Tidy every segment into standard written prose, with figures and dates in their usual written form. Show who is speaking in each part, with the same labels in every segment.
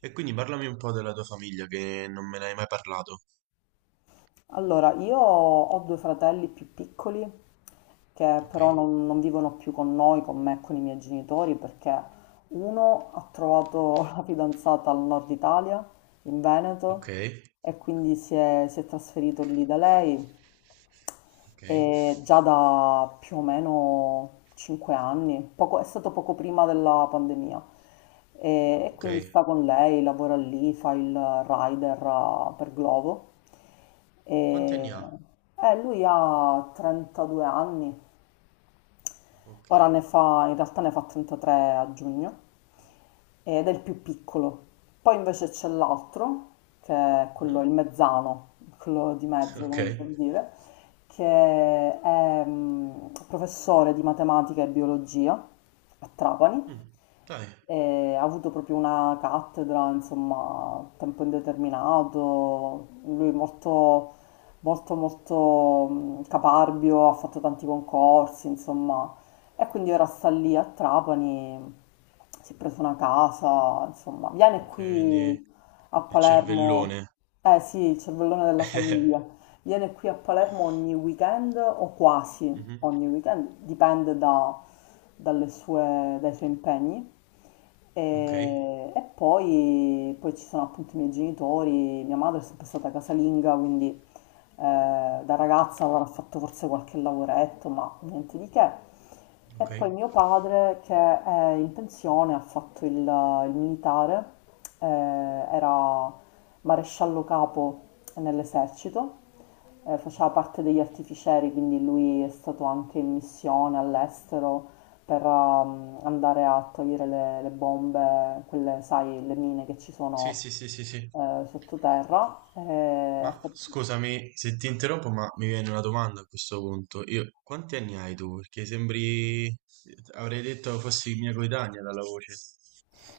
Speaker 1: E quindi parlami un po' della tua famiglia che non me ne hai mai parlato.
Speaker 2: Allora, io ho due fratelli più piccoli che
Speaker 1: Ok,
Speaker 2: però non vivono più con noi, con me e con i miei genitori, perché uno ha trovato la fidanzata al nord Italia, in
Speaker 1: ok,
Speaker 2: Veneto, e quindi si è trasferito lì da lei
Speaker 1: ok,
Speaker 2: e già da più o meno 5 anni, è stato poco prima della pandemia e
Speaker 1: ok.
Speaker 2: quindi sta con lei, lavora lì, fa il rider, per Glovo
Speaker 1: Quanti
Speaker 2: e
Speaker 1: anni ha?
Speaker 2: lui ha 32 anni.
Speaker 1: Ok,
Speaker 2: Ora ne fa, in realtà ne fa 33 a giugno, ed è il più piccolo. Poi invece c'è l'altro, che è quello,
Speaker 1: mhm,
Speaker 2: il mezzano, quello di mezzo,
Speaker 1: ok.
Speaker 2: come si può dire, che è professore di matematica e biologia a Trapani.
Speaker 1: Mm. Dai,
Speaker 2: E ha avuto proprio una cattedra, insomma, a tempo indeterminato, lui molto, molto, molto, caparbio, ha fatto tanti concorsi, insomma, e quindi ora sta lì a Trapani, si è preso una casa, insomma, viene
Speaker 1: ok, quindi
Speaker 2: qui a
Speaker 1: il
Speaker 2: Palermo,
Speaker 1: cervellone.
Speaker 2: eh sì, il cervellone della famiglia, viene qui a Palermo ogni weekend o quasi
Speaker 1: Mhm.
Speaker 2: ogni weekend, dipende dai suoi impegni.
Speaker 1: Ok,
Speaker 2: E poi, poi ci sono appunto i miei genitori, mia madre è sempre stata casalinga, quindi da ragazza avrà fatto forse qualche lavoretto, ma niente di che. E
Speaker 1: ok.
Speaker 2: poi mio padre, che è in pensione, ha fatto il militare, era maresciallo capo nell'esercito,
Speaker 1: Mhm.
Speaker 2: faceva parte degli artificieri, quindi lui è stato anche in missione all'estero per andare a togliere le bombe, quelle, sai, le mine che ci
Speaker 1: Sì,
Speaker 2: sono
Speaker 1: sì, sì, sì, sì.
Speaker 2: sottoterra.
Speaker 1: Ma scusami se ti interrompo, ma mi viene una domanda a questo punto. Io, quanti anni hai tu? Perché sembri, avrei detto fossi mia coetanea dalla voce.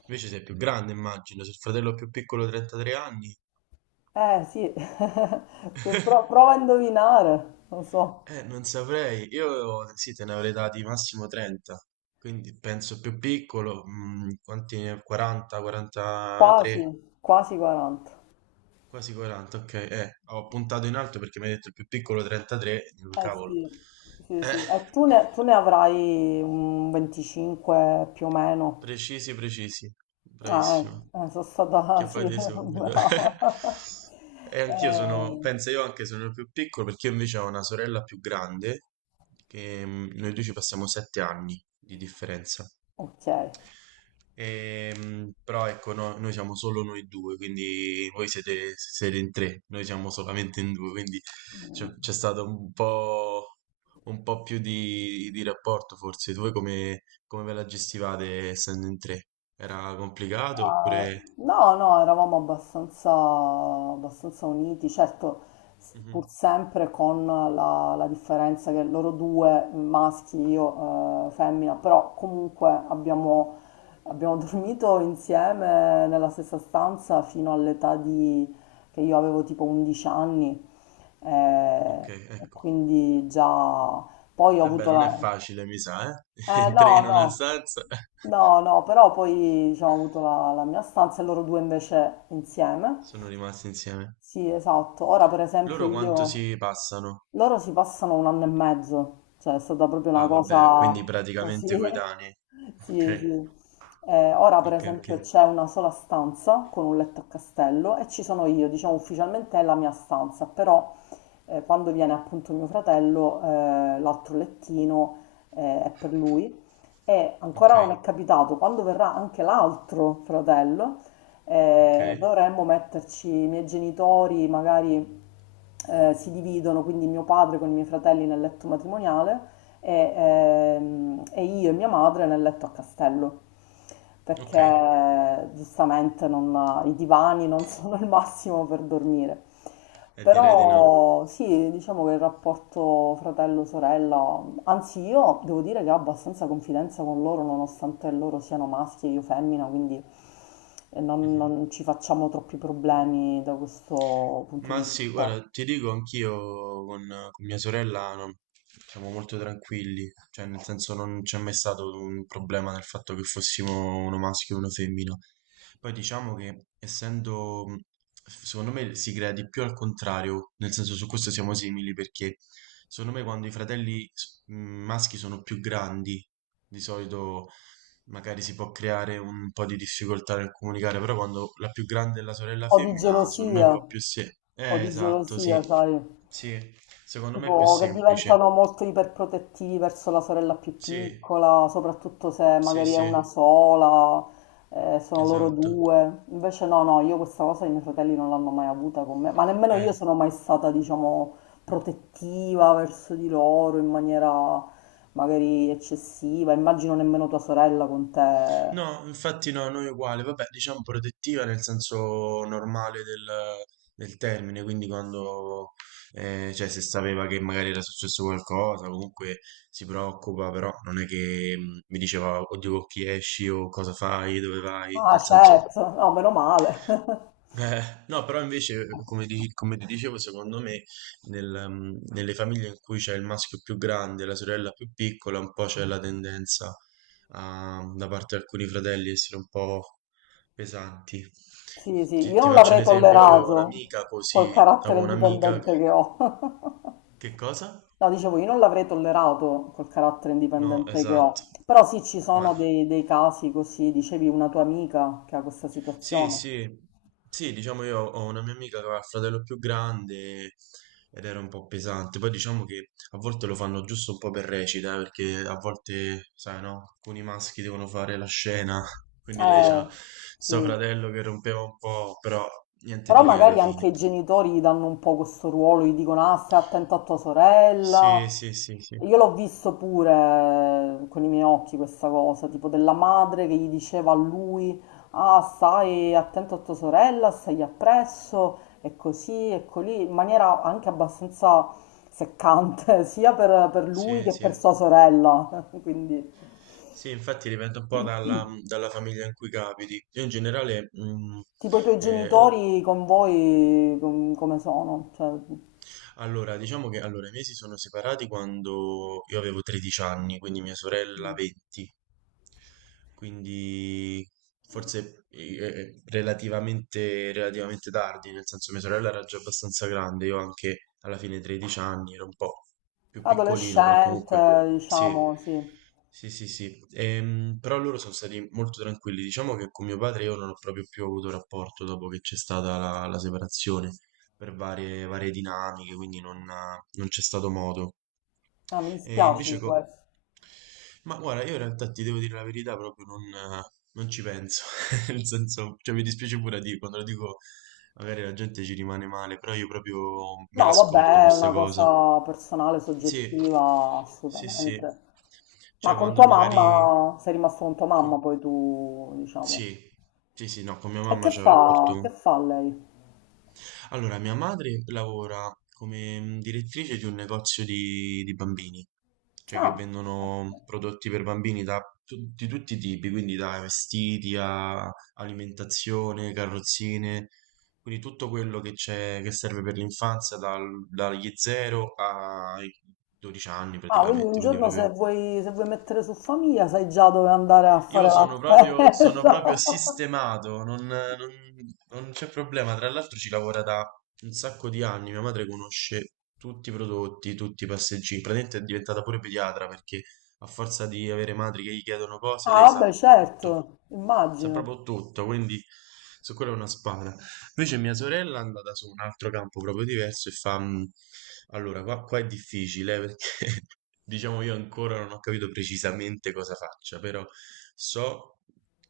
Speaker 1: Invece sei più grande, immagino. Se il fratello più piccolo 33 anni.
Speaker 2: Eh sì, Se pro- prova a indovinare, non so,
Speaker 1: Non saprei. Io sì, te ne avrei dati massimo 30. Quindi penso più piccolo, quanti 40,
Speaker 2: quasi,
Speaker 1: 43.
Speaker 2: quasi 40.
Speaker 1: Quasi 40, ok. Ho puntato in alto perché mi hai detto il più piccolo 33. Dico,
Speaker 2: Eh
Speaker 1: cavolo.
Speaker 2: sì, sì,
Speaker 1: Eh,
Speaker 2: sì. E tu ne avrai un 25 più o meno.
Speaker 1: precisi, precisi.
Speaker 2: Ah, eh,
Speaker 1: Bravissimo.
Speaker 2: sono stata,
Speaker 1: Che
Speaker 2: sì,
Speaker 1: fate subito.
Speaker 2: brava.
Speaker 1: E anch'io sono,
Speaker 2: Eh,
Speaker 1: penso io anche sono il più piccolo, perché io invece ho una sorella più grande che noi due ci passiamo 7 anni di differenza.
Speaker 2: ok.
Speaker 1: Però ecco, noi siamo solo noi due, quindi voi siete, siete in tre, noi siamo solamente in due, quindi c'è
Speaker 2: Mm.
Speaker 1: c'è stato un po' più di rapporto forse. Voi come, come ve la gestivate essendo in tre? Era complicato
Speaker 2: Ah,
Speaker 1: oppure...
Speaker 2: no, no, eravamo abbastanza, abbastanza uniti, certo, pur
Speaker 1: Mhm.
Speaker 2: sempre con la differenza che loro due maschi, io femmina, però comunque abbiamo, abbiamo dormito insieme nella stessa stanza fino all'età di, che io avevo tipo 11 anni,
Speaker 1: Ok,
Speaker 2: e
Speaker 1: ecco.
Speaker 2: quindi già poi ho
Speaker 1: Eh beh,
Speaker 2: avuto
Speaker 1: non è
Speaker 2: la...
Speaker 1: facile, mi sa, eh? In
Speaker 2: No,
Speaker 1: tre in una
Speaker 2: no,
Speaker 1: stanza.
Speaker 2: no, no, però poi diciamo, ho avuto la mia stanza e loro due invece insieme.
Speaker 1: Sono rimasti insieme.
Speaker 2: Sì, esatto. Ora, per esempio,
Speaker 1: Loro quanto
Speaker 2: io...
Speaker 1: si passano?
Speaker 2: Loro si passano un anno e mezzo, cioè è stata proprio una
Speaker 1: Ah, vabbè, quindi
Speaker 2: cosa
Speaker 1: praticamente
Speaker 2: così.
Speaker 1: coetanei.
Speaker 2: Sì,
Speaker 1: Ok,
Speaker 2: sì. Ora, per
Speaker 1: ok, ok,
Speaker 2: esempio, c'è una sola stanza con un letto a castello e ci sono io, diciamo ufficialmente è la mia stanza, però quando viene appunto mio fratello, l'altro lettino è per lui e
Speaker 1: ok,
Speaker 2: ancora non è capitato, quando verrà anche l'altro fratello
Speaker 1: ok,
Speaker 2: dovremmo metterci, i miei genitori magari si dividono, quindi mio padre con i miei fratelli nel letto matrimoniale e, e io e mia madre nel letto a castello,
Speaker 1: ok.
Speaker 2: perché giustamente i divani non sono il massimo per dormire.
Speaker 1: E direi di no.
Speaker 2: Però sì, diciamo che il rapporto fratello-sorella, anzi io devo dire che ho abbastanza confidenza con loro nonostante loro siano maschi e io femmina, quindi
Speaker 1: Mhm.
Speaker 2: non ci facciamo troppi problemi da questo punto
Speaker 1: Ma
Speaker 2: di
Speaker 1: sì,
Speaker 2: vista.
Speaker 1: guarda, ti dico anch'io con mia sorella no, siamo molto tranquilli, cioè nel senso non c'è mai stato un problema nel fatto che fossimo uno maschio e una femmina. Poi diciamo che essendo, secondo me si crea di più al contrario, nel senso su questo siamo simili, perché secondo me quando i fratelli maschi sono più grandi, di solito magari si può creare un po' di difficoltà nel comunicare, però quando la più grande è la sorella
Speaker 2: O di
Speaker 1: femmina, secondo me è
Speaker 2: gelosia.
Speaker 1: un po' più semplice.
Speaker 2: Po' di
Speaker 1: Esatto,
Speaker 2: gelosia,
Speaker 1: sì.
Speaker 2: sai,
Speaker 1: Sì, secondo me è più
Speaker 2: tipo che
Speaker 1: semplice.
Speaker 2: diventano molto iperprotettivi verso la sorella più
Speaker 1: Sì,
Speaker 2: piccola, soprattutto se
Speaker 1: sì,
Speaker 2: magari è una
Speaker 1: sì,
Speaker 2: sola, sono loro
Speaker 1: esatto.
Speaker 2: due. Invece no, no, io questa cosa i miei fratelli non l'hanno mai avuta con me, ma nemmeno io
Speaker 1: Eh.
Speaker 2: sono mai stata, diciamo, protettiva verso di loro in maniera magari eccessiva. Immagino nemmeno tua sorella con te.
Speaker 1: No, infatti no, noi uguale, vabbè, diciamo protettiva nel senso normale del, del termine, quindi quando, cioè se sapeva che magari era successo qualcosa, comunque si preoccupa, però non è che mi diceva, oddio, con chi esci o cosa fai, dove vai,
Speaker 2: Ah,
Speaker 1: nel senso...
Speaker 2: certo, no, meno male.
Speaker 1: Eh, no, però invece, come, come ti dicevo, secondo me nel, nelle famiglie in cui c'è il maschio più grande e la sorella più piccola, un po' c'è la tendenza da parte di alcuni fratelli essere un po' pesanti.
Speaker 2: Sì, sì,
Speaker 1: Ti,
Speaker 2: io
Speaker 1: ti
Speaker 2: non
Speaker 1: faccio
Speaker 2: l'avrei
Speaker 1: un esempio, io avevo
Speaker 2: tollerato
Speaker 1: un'amica
Speaker 2: col
Speaker 1: così,
Speaker 2: carattere
Speaker 1: avevo un'amica...
Speaker 2: indipendente che ho.
Speaker 1: Che cosa?
Speaker 2: No, dicevo, io non l'avrei tollerato col carattere
Speaker 1: No,
Speaker 2: indipendente che
Speaker 1: esatto.
Speaker 2: ho. Però sì, ci
Speaker 1: Ma
Speaker 2: sono dei casi così, dicevi una tua amica che ha questa
Speaker 1: sì,
Speaker 2: situazione.
Speaker 1: sì, sì, diciamo io ho una mia amica che aveva il fratello più grande ed era un po' pesante. Poi diciamo che a volte lo fanno giusto un po' per recita, perché a volte, sai, no, alcuni maschi devono fare la scena, quindi lei
Speaker 2: Eh,
Speaker 1: c'ha sto
Speaker 2: sì,
Speaker 1: fratello che rompeva un po', però niente
Speaker 2: però
Speaker 1: di che alla
Speaker 2: magari
Speaker 1: fine.
Speaker 2: anche i genitori gli danno un po' questo ruolo, gli dicono ah, stai attento a tua
Speaker 1: Sì,
Speaker 2: sorella.
Speaker 1: sì, sì, sì.
Speaker 2: Io l'ho visto pure con i miei occhi questa cosa, tipo della madre che gli diceva a lui ah, stai attento a tua sorella, stai appresso, e così, e colì, in maniera anche abbastanza seccante, sia per lui
Speaker 1: Sì,
Speaker 2: che per
Speaker 1: sì.
Speaker 2: sua sorella. Quindi,
Speaker 1: Sì, infatti dipende un po' dalla, dalla famiglia in cui capiti. Io in generale,
Speaker 2: tipo i tuoi
Speaker 1: eh,
Speaker 2: genitori con voi come sono? Cioè...
Speaker 1: allora, diciamo che i miei si sono separati quando io avevo 13 anni, quindi mia sorella
Speaker 2: mm.
Speaker 1: 20, quindi forse relativamente, relativamente tardi, nel senso mia sorella era già abbastanza grande, io anche alla fine 13 anni, ero un po' più piccolino, però comunque
Speaker 2: Adolescente,
Speaker 1: sì,
Speaker 2: diciamo, sì.
Speaker 1: sì, sì, sì. Però loro sono stati molto tranquilli, diciamo che con mio padre io non ho proprio più avuto rapporto dopo che c'è stata la separazione per varie, varie dinamiche, quindi non, non c'è stato modo.
Speaker 2: Ah, mi
Speaker 1: E
Speaker 2: dispiace
Speaker 1: invece,
Speaker 2: di questo.
Speaker 1: ma guarda, io in realtà ti devo dire la verità, proprio non, non ci penso, nel senso, cioè mi dispiace pure a dire, quando lo dico magari la gente ci rimane male, però io proprio me la
Speaker 2: No,
Speaker 1: scordo
Speaker 2: vabbè, è
Speaker 1: questa
Speaker 2: una
Speaker 1: cosa.
Speaker 2: cosa personale,
Speaker 1: Sì,
Speaker 2: soggettiva,
Speaker 1: sì, sì,
Speaker 2: assolutamente. Ma
Speaker 1: cioè
Speaker 2: con
Speaker 1: quando
Speaker 2: tua
Speaker 1: magari...
Speaker 2: mamma, sei rimasto con tua mamma
Speaker 1: com-
Speaker 2: poi tu, diciamo.
Speaker 1: Sì, sì, sì, no, con mia
Speaker 2: E
Speaker 1: mamma c'è un
Speaker 2: che
Speaker 1: rapporto.
Speaker 2: fa lei?
Speaker 1: Allora, mia madre lavora come direttrice di un negozio di bambini, cioè che
Speaker 2: Ah, ok.
Speaker 1: vendono prodotti per bambini da di tutti i tipi, quindi da vestiti a alimentazione, carrozzine, quindi tutto quello che c'è, che serve per l'infanzia dagli 0 ai 12 anni
Speaker 2: Ah, quindi un
Speaker 1: praticamente, quindi
Speaker 2: giorno se
Speaker 1: proprio
Speaker 2: vuoi, se vuoi mettere su famiglia sai già dove andare a fare
Speaker 1: io
Speaker 2: la
Speaker 1: sono
Speaker 2: spesa.
Speaker 1: proprio sistemato, non, non c'è problema. Tra l'altro ci lavora da un sacco di anni. Mia madre conosce tutti i prodotti, tutti i passeggini. Praticamente è diventata pure pediatra, perché a forza di avere madri che gli chiedono cose, lei
Speaker 2: Ah,
Speaker 1: sa
Speaker 2: vabbè,
Speaker 1: tutto.
Speaker 2: certo,
Speaker 1: Sa
Speaker 2: immagino.
Speaker 1: proprio tutto, quindi su quello è una spada. Invece mia sorella è andata su un altro campo proprio diverso e fa... Allora, qua, qua è difficile perché diciamo io ancora non ho capito precisamente cosa faccia, però so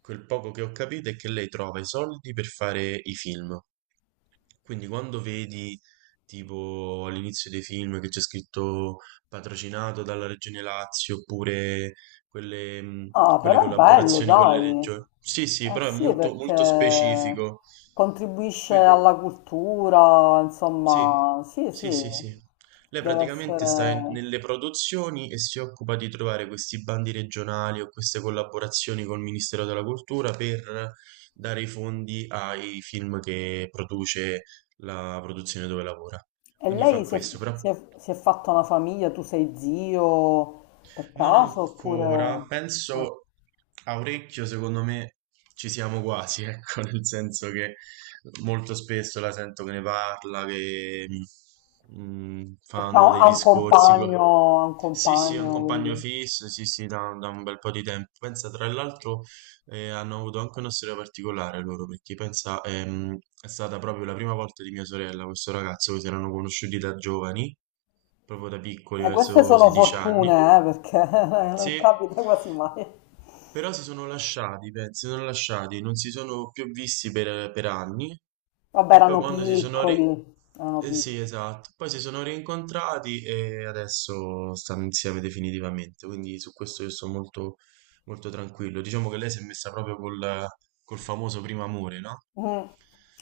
Speaker 1: quel poco che ho capito è che lei trova i soldi per fare i film. Quindi quando vedi tipo all'inizio dei film che c'è scritto patrocinato dalla Regione Lazio oppure quelle,
Speaker 2: Ah,
Speaker 1: quelle
Speaker 2: però è bello,
Speaker 1: collaborazioni con le
Speaker 2: dai.
Speaker 1: regioni. Sì, sì,
Speaker 2: Eh
Speaker 1: però è
Speaker 2: sì,
Speaker 1: molto,
Speaker 2: perché
Speaker 1: molto specifico.
Speaker 2: contribuisce
Speaker 1: Qui-
Speaker 2: alla cultura,
Speaker 1: sì,
Speaker 2: insomma, sì,
Speaker 1: sì,
Speaker 2: sì,
Speaker 1: sì, sì. Lei
Speaker 2: deve
Speaker 1: praticamente sta
Speaker 2: essere...
Speaker 1: nelle produzioni e si occupa di trovare questi bandi regionali o queste collaborazioni col Ministero della Cultura per dare i fondi ai film che produce la produzione dove lavora.
Speaker 2: E
Speaker 1: Quindi fa
Speaker 2: lei si è,
Speaker 1: questo, però
Speaker 2: si è fatta una famiglia, tu sei zio per
Speaker 1: non
Speaker 2: caso, oppure...
Speaker 1: ancora,
Speaker 2: no,
Speaker 1: penso a orecchio, secondo me ci siamo quasi, ecco, nel senso che molto spesso la sento che ne parla, che
Speaker 2: perché
Speaker 1: fanno
Speaker 2: ha,
Speaker 1: dei discorsi.
Speaker 2: ha un
Speaker 1: Sì, sì, è un
Speaker 2: compagno,
Speaker 1: compagno
Speaker 2: quindi...
Speaker 1: fisso, sì, sì, da, da un bel po' di tempo. Pensa, tra l'altro, hanno avuto anche una storia particolare loro, perché pensa, è stata proprio la prima volta di mia sorella, questo ragazzo, che si erano conosciuti da giovani, proprio da piccoli,
Speaker 2: Queste
Speaker 1: verso
Speaker 2: sono
Speaker 1: 16 anni.
Speaker 2: fortune, perché non
Speaker 1: Sì,
Speaker 2: capita quasi mai.
Speaker 1: però si sono lasciati, pensi, si sono lasciati, non si sono più visti per anni
Speaker 2: Vabbè,
Speaker 1: e poi
Speaker 2: erano
Speaker 1: quando si sono ri...
Speaker 2: piccoli, erano piccoli.
Speaker 1: sì, esatto, poi si sono rincontrati e adesso stanno insieme definitivamente, quindi su questo io sto molto, molto tranquillo. Diciamo che lei si è messa proprio col, col famoso primo amore, no?
Speaker 2: Mm.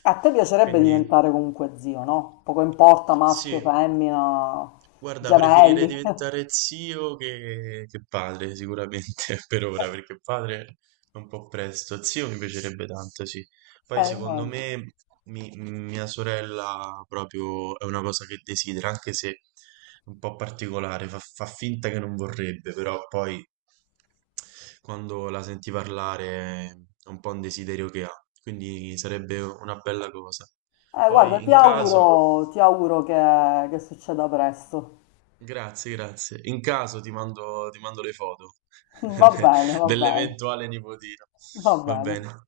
Speaker 2: A te piacerebbe
Speaker 1: Quindi...
Speaker 2: diventare comunque zio, no? Poco importa
Speaker 1: Sì,
Speaker 2: maschio, femmina,
Speaker 1: guarda, preferirei
Speaker 2: gemelli.
Speaker 1: diventare zio che padre, sicuramente, per ora, perché padre è un po' presto. Zio mi piacerebbe tanto, sì. Poi secondo
Speaker 2: Immagino.
Speaker 1: me mia sorella proprio è una cosa che desidera, anche se è un po' particolare, fa, fa finta che non vorrebbe, però poi quando la senti parlare è un po' un desiderio che ha, quindi sarebbe una bella cosa.
Speaker 2: Guarda,
Speaker 1: Poi in caso...
Speaker 2: ti auguro che succeda presto.
Speaker 1: Grazie, grazie. In caso ti mando le foto
Speaker 2: Va
Speaker 1: de-
Speaker 2: bene, va bene,
Speaker 1: dell'eventuale nipotino.
Speaker 2: va
Speaker 1: Va
Speaker 2: bene.
Speaker 1: bene.